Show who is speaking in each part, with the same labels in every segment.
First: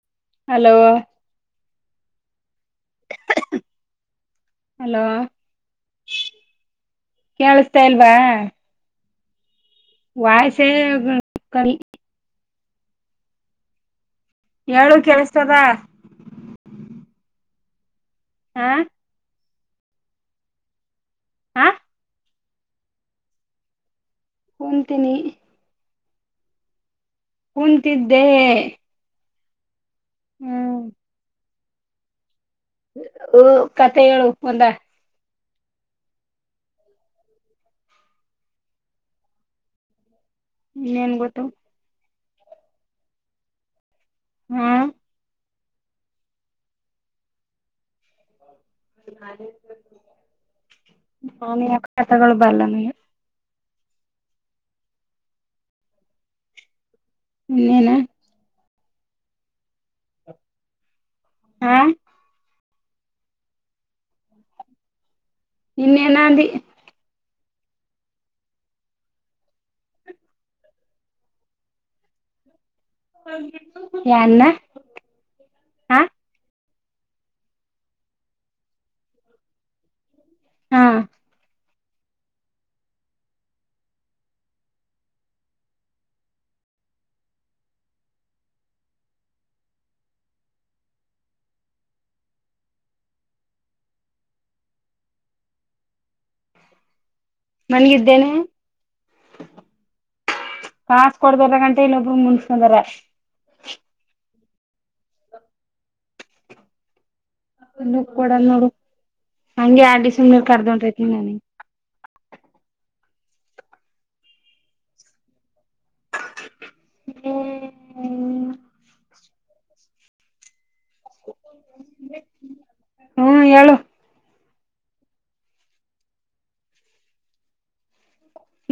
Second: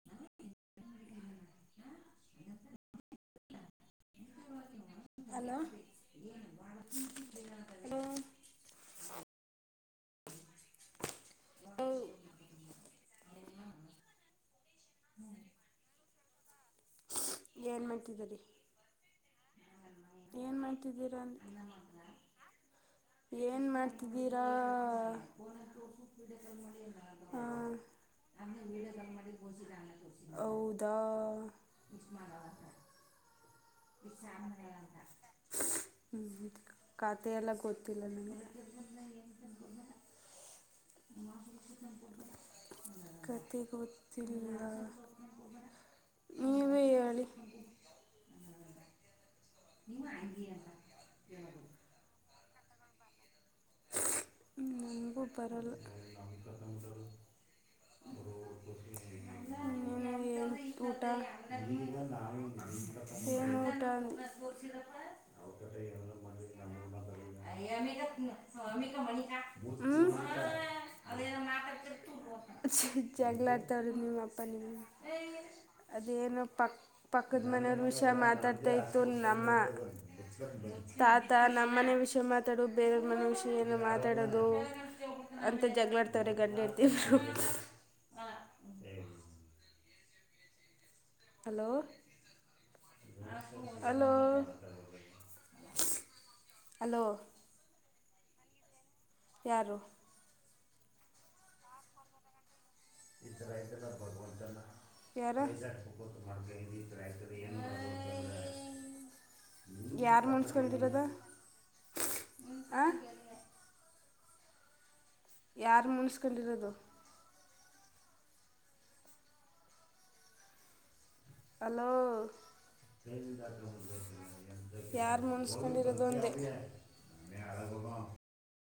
Speaker 1: [inaudible]
Speaker 2: Hello hello
Speaker 1: hello
Speaker 2: ಕೇಳಸ್ತಾ
Speaker 1: hello
Speaker 2: ಇಲ್ವಾ [inaudible] ಹೇಳು ಕೇಳಿಸ್ತದ.
Speaker 1: ಏನ್ ಮಾಡ್ತಿದ್ದಿರೀ ಬ್ರೋ....
Speaker 2: ಹಾ
Speaker 1: ಏನ್ ಮಾಡ್ತಿದ್ದೀರಾಂದ
Speaker 2: ಹ
Speaker 1: ಏನ್ ಮಾಡ್ತಿದ್ದೀರಾ.
Speaker 2: ಕುಂತೀನೀ
Speaker 1: [inaudible]
Speaker 2: ಕುಂತೀದ್ದೇ.
Speaker 1: ಹೌದಾ-
Speaker 2: ಹೌದು.
Speaker 1: [unintelligible] ಹ್ಞಹೂ ಖಾತೆ ಎಲ್ಲ ಗೊತ್ತಿಲ್ಲ ನೀನು.
Speaker 2: ಇನ್ನೇನ್ ಗೊತ್ತು
Speaker 1: ಕತೆ ಗೊ ಇಲ್ಲ
Speaker 2: ಹಾ
Speaker 1: ನೀವೇ ಹೇಳಿ.
Speaker 2: ಮಾಡಿರಬೇಕ್.
Speaker 1: ಹ್ಮ್ [unintelligible]
Speaker 2: ಕಥಗೊಳ ಬರಲ್ಲ ನಂಗೆ.
Speaker 1: ನಂಗೂ ಬರಲ್ಲ.
Speaker 2: ಇನ್ನೇನ.
Speaker 1: [unintelligible] ನೀನೆ ಹೇಳ್ ಊಟ
Speaker 2: ಹ
Speaker 1: ಎನ್ ಊಟ ಅಂದೆ.
Speaker 2: ಇನ್ನೇನಂದಿ
Speaker 1: [unintelligible] ಹ್ಮ್ [unintelligible] ಜಗಳ ಆಡ್ತವ್ರೇ ನಿಮ್ಮಪ್ಪ
Speaker 2: ಯಾನ್ನ
Speaker 1: ನಿಮ್ ಅಮ್ಮ
Speaker 2: ಹ
Speaker 1: ಅದೇನೋ ಪ್ ಪಕ್ಕದ ಮನೆಯವರು ವಿಷ ಮಾತಾಡ್ತಾ ಇತ್ತು ನೀನಮ್ಮ
Speaker 2: ಹಾ
Speaker 1: ತಾತ ನಮ್ ಮನೆ ವಿಷಯ ಮಾತಾಡು ಬೇರೆ ಅವರ್ ಮನೆ ವಿಷಯ ಯ ಮಾತಾಡೋದು ಅಂತ ಜಗಳಾಡ್ತವ್ರೆ ಗಂಡಹೆಂಡ್ತೀರು ಎ [unintelligible] ಹಲೋ ಹಲೋ ಹಲೋ.
Speaker 2: ಮಾನ್ಗಿದ್ದೇನೆ.
Speaker 1: ಯಾರು.
Speaker 2: ಕಾಸ ಕೊಡ್ದ್ರ ಗಂಟ ಇನ್ನೊಬ್ರು ಮುನ್ಸ್ಕಂಡ್ವರೆ.
Speaker 1: [unintelligible] ಯಾರು. ಗೊತ್ತು [unintelligible] ಐಯ್.
Speaker 2: ದುಡ್ಡು ಕೊಡಲ್ ನೋಡು ಹಂಗೆ ಆಡಿ
Speaker 1: ಯಾರ್
Speaker 2: ಸುಮ್ನೆ
Speaker 1: ಮುನ್ಸ್ಕೊಂಡಿರದ
Speaker 2: ಕರ್ದೊಂಟೈತಿ
Speaker 1: ಆ. ಯಾರ್ ಮುನ್ಸ್ಕೊಂಡಿರೋದು.
Speaker 2: ಹ್ಮ್
Speaker 1: ಹಲೋ
Speaker 2: ಹ್ಮ್ ಹೇಳು
Speaker 1: [unintelligible] ಯಾರ್ ಮುನ್ಸ್ಕೊಂಡಿರೋದು ಅಂದೆ.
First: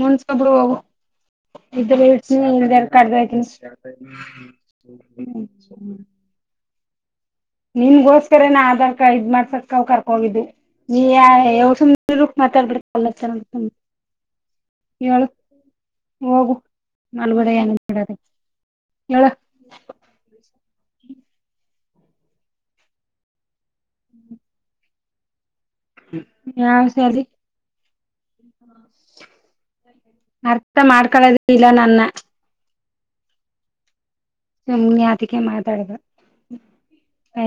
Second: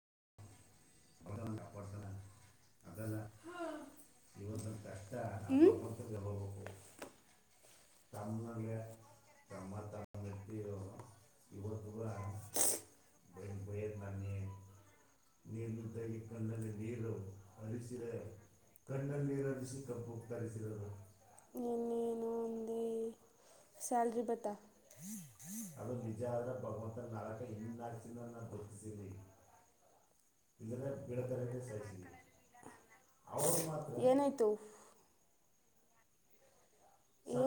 Speaker 2: ಮುನ್ಸೊಕ್ಸೋ ಬಿಡು ಹೋಗು. ಇದ್ರ ಇಡ್ತೀನಿ ಇಲ್ದರ್
Speaker 1: ಹೌದ.
Speaker 2: ಕಡ್ದ ಹೋಯ್ತೀನಿ
Speaker 1: [unintelligible] ಹ್ಮ್ಮ್ [unintelligible] ತಮ್
Speaker 2: ನಿನ್ಗೋಸ್ಕರ ನಾ ಆಧಾರ್ ಕಾರ್ಡ್ ಇದ್ ಮಾಡ್ಸಕ್ ಅವ್
Speaker 1: ತಮ್ಮಾರ್
Speaker 2: ಕರ್ಕೋಗಿದ್ದು
Speaker 1: ಹೆಣ್ಣತಿರು
Speaker 2: ನೀ
Speaker 1: ಇವತ್ಗೂ
Speaker 2: ಸುಮ್ನೆ ಮಾತಾಡ್ಬಿಡ್
Speaker 1: ಅವ್ರಿಗ್ ಬೈಯ್ಯದ ಮಾಡ್ನಿ
Speaker 2: ಹೇಳು
Speaker 1: [unintelligible] ನಿಂತಲಿ
Speaker 2: ಹೋಗು
Speaker 1: ಕಲ್ಲಲ್ಲಿ ನೀರು
Speaker 2: ಮಲ್ಗಡೆ ಏನು
Speaker 1: ಹರಿಸಿದೆ.
Speaker 2: ಬಿಡದೆ
Speaker 1: ಕಣ್ಣಲ್
Speaker 2: ಹೇಳು
Speaker 1: ನೀರ್ ಹರಿಸಿ ಕರ್ಕೊ [unintelligible] ನೀನ್ ಏನೋ ಅಂದೇ ಸ್ಯಾಲರಿ ಬತ್ತ. ಅದು ನಿಜ ಆದ್ರೆ
Speaker 2: ಯಾವ
Speaker 1: ಭಗವಂತ
Speaker 2: ಸರಿ
Speaker 1: [unintelligible]
Speaker 2: ಅರ್ಥ ಮಾಡ್ಕೊಳೋದೆ ಇಲ್ಲ ನನ್ನ.
Speaker 1: ಅವರ್ ಮಾತ್ರ ಏನಾಯ್ತು.
Speaker 2: ಸುಮ್ನೆ ಯಾತಿಕ್ಕೆ ಮಾತಾಡ್ದೆ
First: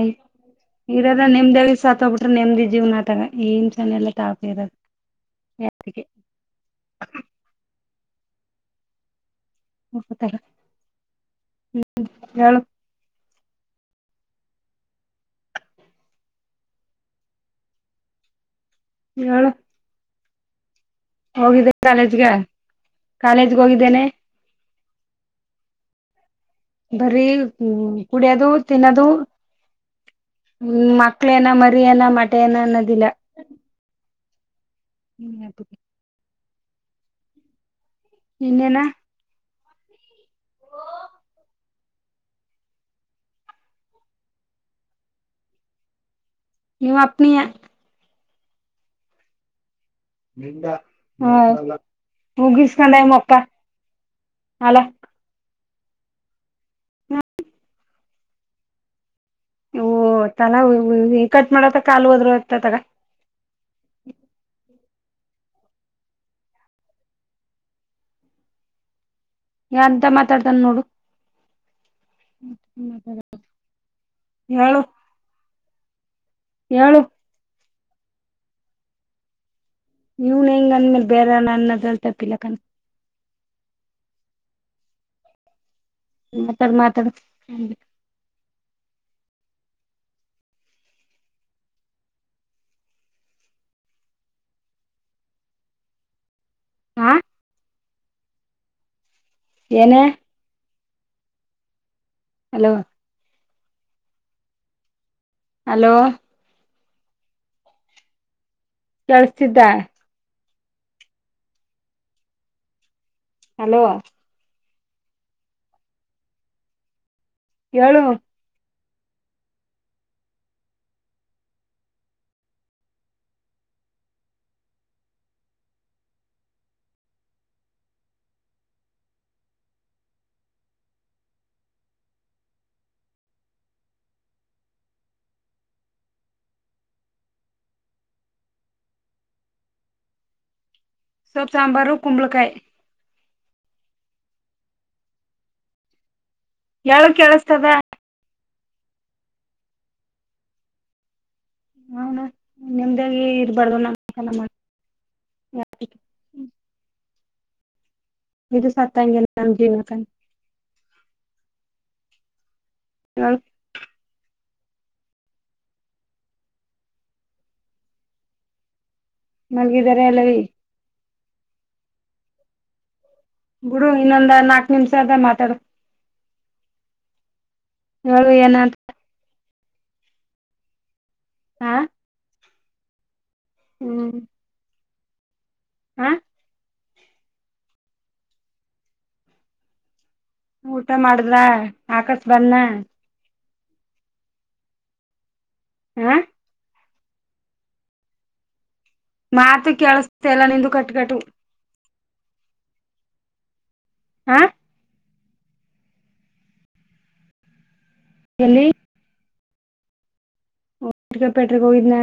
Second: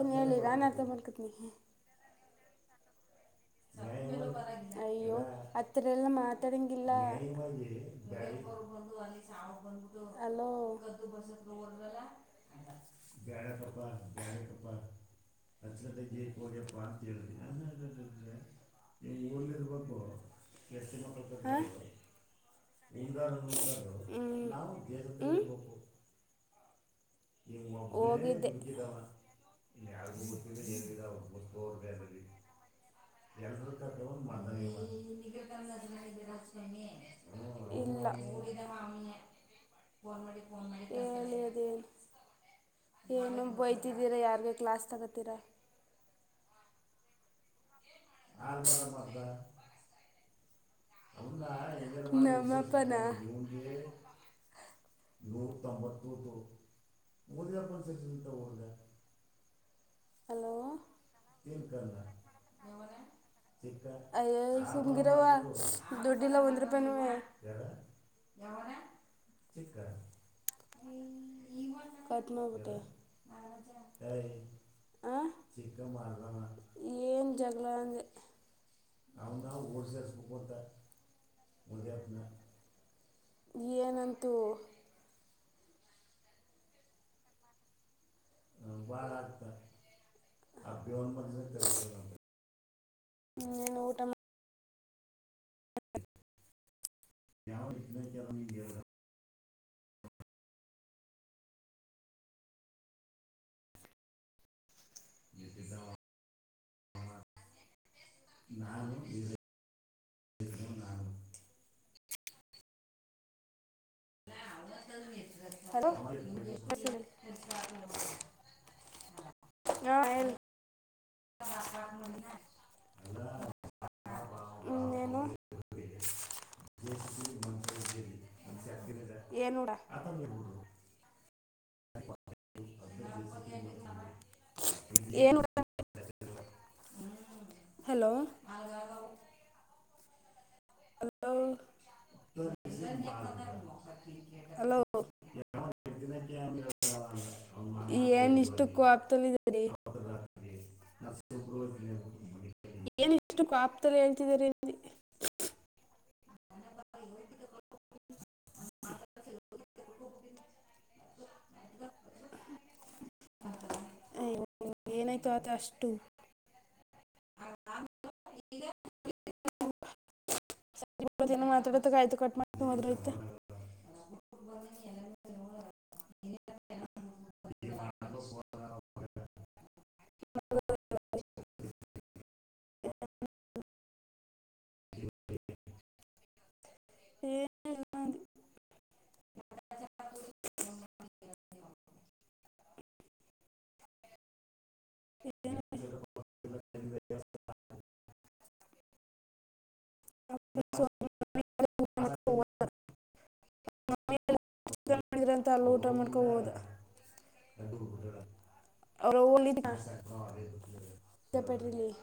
Speaker 2: ಐ
Speaker 1: ಹೇಳಿ ನಾನು ಅರ್ಥ
Speaker 2: ಇರೋದೆ
Speaker 1: ಮಾಡ್ಕೊತೀನಿ
Speaker 2: ನಿಮ್ದಲ್ಲಿ ಸತೋಗ್ಬಿಟ್ರೆ ನೆಮ್ಡಿ ಜೀವ್ನ ಅತಾಗೆ.
Speaker 1: ಅಯ್ಯೋ ಅತ್ರ
Speaker 2: ಯಾತಿಗೆ
Speaker 1: ಎಲ್ಲ ಮಾತಡಂಗಿಲ್ಲ. ಹಲೋ. [inaudible]
Speaker 2: ಹೇಳು
Speaker 1: [inaudible] [inaudible]
Speaker 2: ಹೋಗಿದ್ದ ಕಾಲೇಜ್ಗೆ. ಕಾಲೇಜ್ಗೆ ಹೋಗಿದ್ದೇನೆ
Speaker 1: ಹ್ಮ್ಮ್ ಹ್ಮ್.
Speaker 2: ಬರೀ ಕುಡಿಯದು
Speaker 1: ಹೋಗಿದ್ದೆ ಇಲ್ಲ
Speaker 2: ತಿನ್ನದು.
Speaker 1: [inaudible]
Speaker 2: ಹ್ಮ್ ಮಕ್ಳೇನ ಮರಿ ಎನ ಮಟ ಏನ ಅನ್ನೋದಿಲ್ಲ.
Speaker 1: ಇಲ್ಲ.
Speaker 2: ಇನ್ನೇನ
Speaker 1: ಏಳೋದೆ. ಏನೆನೊ ಬೈತಿದ್ದೀರಾ ಯಾರ್ಗೊ ಕ್ಲಾಸ್ ತಗತರಾ.
Speaker 2: ನಿಮ್ ಅಪ್ನಿಯ.
Speaker 1: [inaudible]
Speaker 2: ನಿಂದ.
Speaker 1: ನಮ್ಮಪ್ಪಾನ.
Speaker 2: ಮಕ್ಕ ಅಲ
Speaker 1: [inaudible]
Speaker 2: ಓ ತಲ [unintelligible] ಕಟ್ ಮಾಡತ್ತ ಕಾಲು ಹೋದ್ರು ಹೋಗ್ತಾತತ್ತಾಗ.
Speaker 1: ಅಯ್ಯೋ ಸುಮ್ಗಿರವ ದುಡಿಲ್ಲ ಒಂದ್ ರೂಪಾಯ್ನುವ. ಯಾವಗಾ.
Speaker 2: ಅಂತ ಮಾತಾಡ್ತಾನ ನೋಡು
Speaker 1: ಕಟ್ ಮಾಡ್ಬಿಟ.
Speaker 2: ಹೇಳು
Speaker 1: ಹಾ
Speaker 2: ಹೇಳು
Speaker 1: ಏನ್ ಜಗಳ ಅಂದೆ. [inaudible]
Speaker 2: ನೀವ್ ನೀವ್ ನನ್ನ ಬೇರೆ ನನ್ನದೇನ್ ತಪಿಲ್ಲ ಕನ್.
Speaker 1: ಏನಂತು.
Speaker 2: [unintelligible] ಮಾತಡು.
Speaker 1: [inaudible] ಹ್ಮ್ ನಿನ್ ಊಟ
Speaker 2: ಹಾ.
Speaker 1: [inaudible]
Speaker 2: ಏನೆ. ಹಲೋ. ಹಲೋ
Speaker 1: [inaudible]
Speaker 2: ತಿದ್ದಾ.
Speaker 1: [inaudible]
Speaker 2: ಹಲೋ.
Speaker 1: ಹಲೋ.
Speaker 2: ಹೇಳು
Speaker 1: ಹಾ. [unintelligible] [inaudible] [inaudible] [inaudible] [inaudible] ಏನು ಊಟ. ಏನು ಊಟ. ಹಲೋ ಹಲೋ
Speaker 2: ಸೊಪ್ಪು ಸಾಂಬಾರು ಕುಂಬಳಕಾಯಿ.
Speaker 1: ಹಲೋ. [inaudible]
Speaker 2: ಹೇಳು ಕೇಳಸ್ತದ
Speaker 1: ಏನು ಇಷ್ಟು ಕೊಪ್ಪದಲ್ಲಿ ಇದರಿ.
Speaker 2: ಹೌನು ನಿಮ್ದಾಗಿ
Speaker 1: ಏನಿಷ್ಟು
Speaker 2: ಇರ್ಬಾರ್ದು
Speaker 1: ಕೋಪದಲ್ಲಿ
Speaker 2: ನಮ್
Speaker 1: ಹೇಳ್ತಿದಿರೀ
Speaker 2: ಮಾಡ
Speaker 1: ಅಂದಿ.
Speaker 2: ಇದು ಸತ್ತತಾಯಂಗಗೆಲ್ಲ ನಮ್ಮ ಜೀವನಕ.
Speaker 1: [inaudible]
Speaker 2: ಹ
Speaker 1: ಅಯ್ಯೋ, ಏನಾಯ್ತು ಅದು ಅಷ್ಟು. [unintelligible]
Speaker 2: ಮಲ್ಗಿದಿದ್ದಾರೆ ಎಲ್ಲವೀ.
Speaker 1: ಮಾತಾಡುತ್ತೆಯ್ತು ಕಟ್ ಮಾಡ್ಕತಿನಿ ಹೋದ್ರೆ ಹೋಯ್ತಾ.
Speaker 2: ಬಿಡು ಇನ್ನೊಂದು ನಾಲ್ಕ್ ನಿಮಿಷ ಆದಮಾತಾಡು. ಹೇಳು ಏನಾ ಅಂತ. ಹಾ ಹ್ಮ್ ಹಾ
Speaker 1: ಹೇ. [unintelligible]
Speaker 2: ಊಟ ಮಾಡಿದ್ಲ ಆಕಾಶ್ ಬಂದ್ನ.
Speaker 1: [unintelligible]
Speaker 2: ಹಾ.
Speaker 1: [inaudible]
Speaker 2: ಮಾತು ಕೇಳಸ್ತಲ್ಲ ನಿಂದು
Speaker 1: ಸೊ,
Speaker 2: ಕಟ್ಟುಕಟ್ಟು.
Speaker 1: [inaudible]
Speaker 2: ಹಾ
Speaker 1: ಚಿಕನ್ ಮಾಡಿದ್ರಂತ ಅಲ್ಲಿ ಊಟ ಮಾಡಿಕೊಂಡು ಹೋದ.
Speaker 2: ಎಲ್ಲಿ
Speaker 1: [unintelligible]
Speaker 2: ಶುಗರ್ ಫ್ಯಾಕ್ಟರಿಗೆ ಹೋಗಿದ್ನಾ.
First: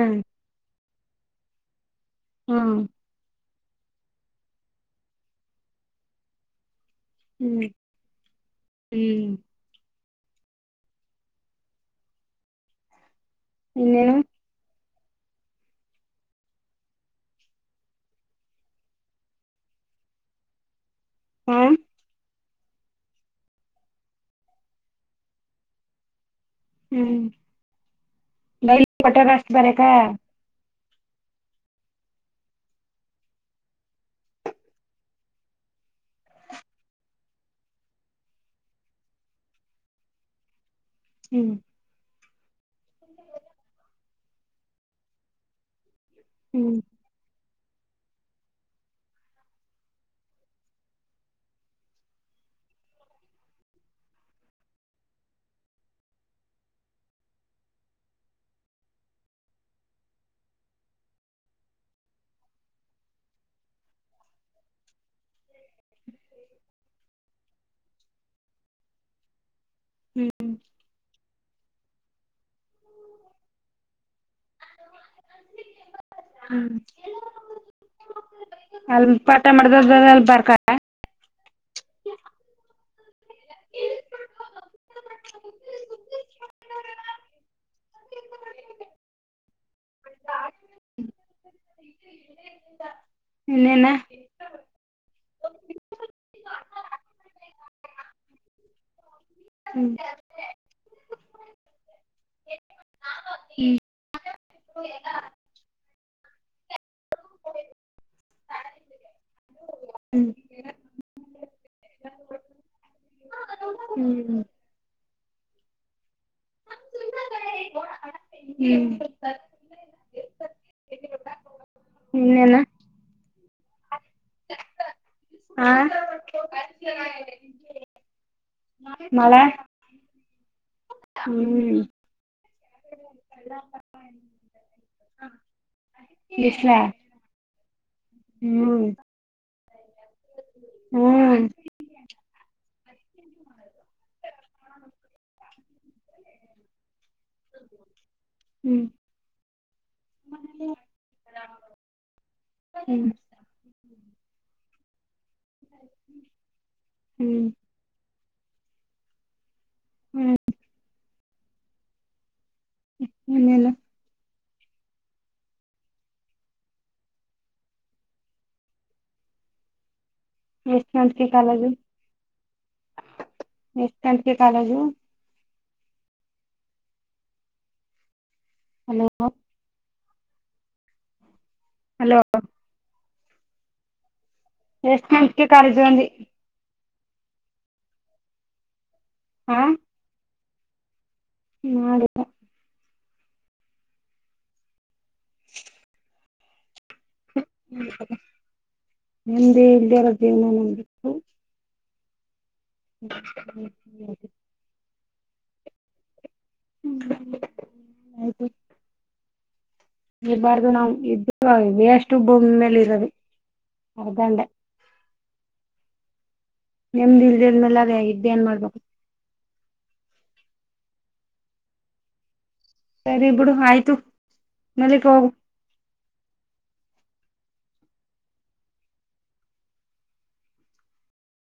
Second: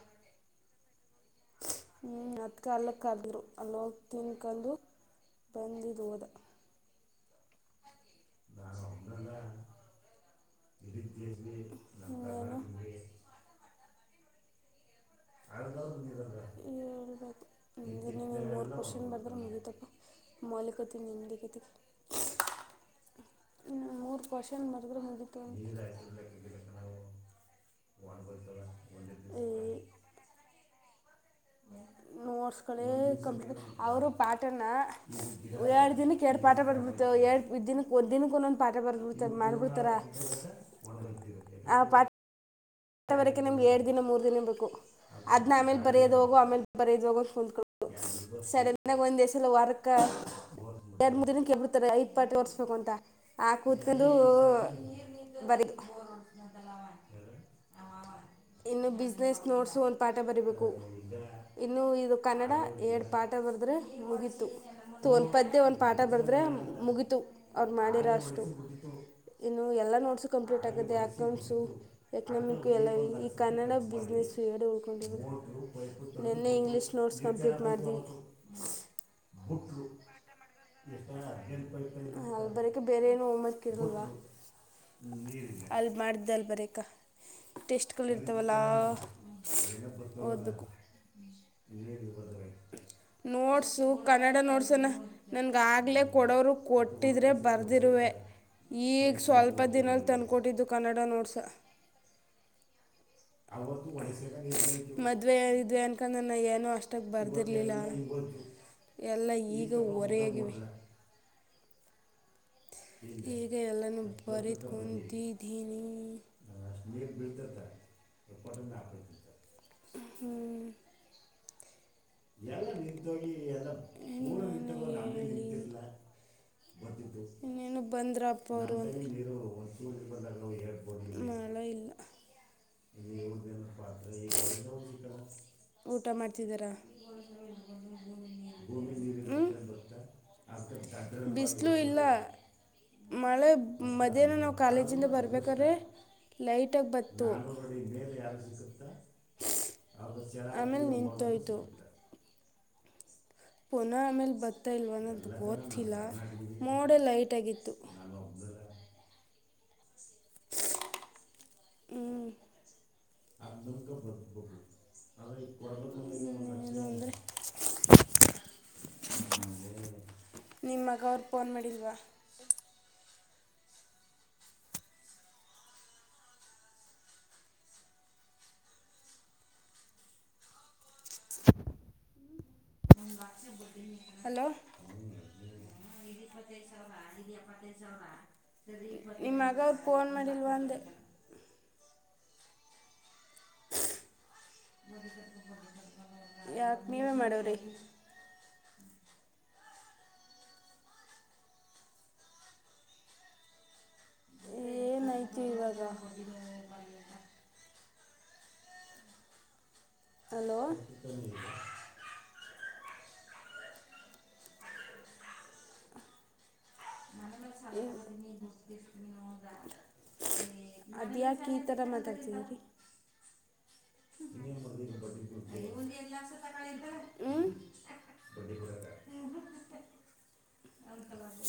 Speaker 1: ಹ್ಮ್ ಅದ್ದಕ. ಕರಿದಿದ್ರು ಅಲ್ಲಿ ಹೋಗಿ ತಿನ್ಕೊಂಡು ಬಂದಿದು ಹೋದ.
Speaker 2: ಹ್ಮ್ ಹ್ಮ್
Speaker 1: [unintelligible]
Speaker 2: ಇನೇನು.
Speaker 1: [unintelligible] ಮಾಲೀಕತೀನಿ
Speaker 2: ಹಾ
Speaker 1: ಇನ್ನು ಮೂರು ಕೋಶನ್ ಬರುದ್ರೆ ಮುಗೀತು.
Speaker 2: ಹ್ಮ್ ಡೈಲಿ ಕೊಟ್ಟರ ಅಷ್ಟು ಬರಿಯಕ್ಕಾ.
Speaker 1: ನೋಟ್ಸ್ಗಳೇ ಕಂಪ್ಲೀಟ್ ಅವರು ಪಾಠನಾ ಎರಡು ದಿನಕ್ಕೆ ಎರಡು ಪಾಠ ಎರಡು ದಿನಕ್ಕೆ ಒಂದು ದಿನಕ್ಕೆ ಒಂದೊಂದು ಪಾಠ ಮಾಡಿಬಿಡುತ್ತಾರ..
Speaker 2: ಹ್ಮ್
Speaker 1: ಆ ಪಾಠ. [unintelligible] ಎರಡ್ ದಿನ ಮೂರ್ ದಿನ ಬೇಕ ಅದನ ಆಮೇ ಬರೋದು ಹೋಗೋ ಆಮೇ
Speaker 2: ಹ್ಮ್
Speaker 1: ಬರೋದ ಹೋಗೋ. [unintelligible] ಸಡನ್ನಾಗಿ ಒಂದೇ ಸಲ ವಾರಕ್ಕ. [unintelligible] ಎರಡು ಮೂರ್ ದಿನಕ್ಕ [unintelligible] ಐದುಪಟ್ ತೊರ್ಸ್ಬೇಕು ಅಂತ ನಾ ಕೂತ್ಕೊಂಡು. [unintelligible] [unintelligible] ಇನ್ನು ಬಿಸ್ನೆಸ್ ನೋಡ್ಸು ಒಂದು ಪಾಠ ಬರೀಬೇಕು. ಇನ್ನು ಇದು ಕನ್ನಡ ಎರಡು ಪಾಠ ಬರೆದ್ರೆ ಮುಗೀತು. ಒಂದು ಪದ್ಯ ಒಂದು ಪಾಠ ಬರೆದ್ರೆ ಮುಗೀತು ಅವ್ರು ಮಾಡಿರ ಅಷ್ಟು. ಇನ್ನು ಎಲ್ಲ ನೋಟ್ಸು
Speaker 2: ಹ್ಮ್
Speaker 1: ಕಂಪ್ಲೀಟ್ [unintelligible] ಅಕೌಂಟ್ಸು. ನಮಗೊ ಎಲ್ಲ ಈ ಕನ್ನಡ ಬಿಸ್ನೆಸ್ಸು ಎರಡು ಉಳ್ಕೊಂಡಿದೆ. ನೆನ್ನೆ
Speaker 2: ಹ್ಮ್
Speaker 1: ಇಂಗ್ಲೀಷ್ ನೋಟ್ಸ್ ಕಂಪ್ಲೀಟ್ ಮಾಡಿಧಿ. [unintelligible]
Speaker 2: [unintelligible] ಪಾಠ [unintelligible] [unintelligible] [unintelligible]
Speaker 1: [unintelligible] ಬರಿಯಾಕೆ ಬೇರೆ ಏನು ಹೋಮೇವರ್ಕ್ ಇರ್ಲಿಲ್ವ. [unintelligible] ಅಲ್ ಮಾಡ್ದ ಅಲ್ ಬರಿ ಅಕ್ಕ. ಟೇಸ್ಟ್ಗಳು ಇರ್ತಾವಲ್ಲ ಓದಬೇಕು. [unintelligible] ನೋಟ್ಸು
Speaker 2: ಇನ್ನೇನ
Speaker 1: ಕನ್ನಡ ನೋಟ್ಸ್ನ್ನ. ನಂಗೆ ಆಗಲೇ ಕೊಡೋರು ಕೊಟ್ಟಿದ್ರೆ ಬರ್ದಿರುವೆ. ಈಗ್ ಸ್ವಲ್ಪ
Speaker 2: ಹ್ಮ್
Speaker 1: ದಿನಲ್ಲಿ ತಂದುಕೊಟ್ಟಿದ್ದು ಕನ್ನಡ ನೋಟ್ಸ್. ಮದುವೆ [unintelligible] ಅನ್ಕೊಂಡು ನನ್ನ ಏನೋ. [unintelligible] ಬರ್ದಿರಲಿಲ್ಲ ಎಲ್ಲ ಈಗ
Speaker 2: ಹ್ಮ್
Speaker 1: ಹೊರೆಯಾಗಿವಿ.
Speaker 2: [inaudible]
Speaker 1: ಈಗ ಎಲ್ಲಾನ
Speaker 2: ಹ್ಮ್ ಹ್ಮ್
Speaker 1: ಬರಿ ಕುಂತಿದೀನಿ.
Speaker 2: ಹ್ಮ್
Speaker 1: ಹ್ಮ್ [inaudible]
Speaker 2: ಇನ್ನೇನ ಹಾ
Speaker 1: [unintelligible] ಇನ್ನೇನು ಬಂದ್ರ ಅಪ್ಪ ಅವರು
Speaker 2: ಮಳೆ
Speaker 1: [unintelligible] ಮಳೆ
Speaker 2: ಹ್ಮ್ [inaudible]
Speaker 1: ಇಲ್ಲ ಊಟ ಮಾಡ್ತಿದಿರಾ.
Speaker 2: ಬಿಸ್ಲ
Speaker 1: [unintelligible]
Speaker 2: ಹ್ಮ್
Speaker 1: ಉಹ್ಹ್
Speaker 2: ಹ್ಮ್
Speaker 1: ಬಿಸಿಲು ಇಲ್ಲ. ಮಳೆ ಮಧ್ಯಾಹ್ನ ನಾವು ಕಾಲೇಜ್ಯಿಂದ ಬರ್ಬೇಕಾರೆ ಲೈಟಾಗ್ ಬತು..
Speaker 2: ಹ್ಮ್
Speaker 1: [unintelligible] ಆಮೇಲೆ ನಿಂತಂತೋಯ್ತು.
Speaker 2: ಹ್ಮ್ [inaudible]
Speaker 1: ಪುನಃ ಆಮೇಲೆ ಬರ್ತಾ ಇಲ್ವ ಅನ್ನೋದು ಗೊತ್ತಿಲ್ಲ ಮೋಡ ಲೈಟ್
Speaker 2: ಹ್ಮ್
Speaker 1: ಆಗಿತ್ತು. [unintelligible]
Speaker 2: ಹ್ಮ್ [unintelligible]
Speaker 1: ಹ್ಮ್ [unintelligible] [unintelligible]
Speaker 2: ಇನ್ನೇನು
Speaker 1: [unintelligible] ನಿಮ್
Speaker 2: ಎಷ್ಟ
Speaker 1: ಮಗ ಅವ್ರು ಫೋನ್ ಮಾಡಲ್ವಾ.
Speaker 2: [unintelligible] ಎಷ್ಟು ಗಂಕೆ ಕಾಲೇಜು. ಹಲೋ. ಹಲೋ.
Speaker 1: [unintelligible] ಹಲೋ.
Speaker 2: [unintelligible] ಎಷ್ಟು ಕಾಲೇಜ ಬಿ.
Speaker 1: [unintelligible] ನಿಮ್ ಮಗ
Speaker 2: ಹಾ
Speaker 1: ಫೋನ್ ಮಾಡಲ್ವಾಂದೆ.
Speaker 2: [unintelligible]
Speaker 1: [unintelligible] ಯಾಕ ನೀವೇ ಮಾಡವ್ರಿ.
Speaker 2: ನೆಮ್ದೆ ಇಲ್ಲದಿರೋ ಜೀವನ ನಮ್ದು. [unintelligible] [unintelligible] [inaudible]
Speaker 1: ಏನ್ ಆಯ್ತು ಇವಾಗ? [inaudible] [unintelligible]
Speaker 2: [inaudible] [unintelligible]
Speaker 1: ಹಲೋ
Speaker 2: ಇರಬಾರ್ದು ನಾವು ಇದ್ದ ನಾವ್ ವೇಸ್ಟು ಭೂಮಿ ಮೇಲೆ ಇರೋದು ಅರ್ಧಂಡ. [unintelligible] ನೆಮ್ಮದಿ ಇಲ್ಲದದ್ಮೇಲೆ ಅದೇ ಇದ್ದ ಏನ್ ಮಾಡಬೇಕು. [unintelligible]
Speaker 1: ಅದ್ಯಾಕ ಈ ತರ ಮಾತಾಡ್ತಿದರಿ. [inaudible] [unintelligible]
Speaker 2: ಸರಿ ಬಿಡು ಆಯ್ತು ಮಲಿಗ ಹೋಗು. [unintelligible]
Speaker 1: ಹೂ. [inaudible] [unintelligible] [inaudible]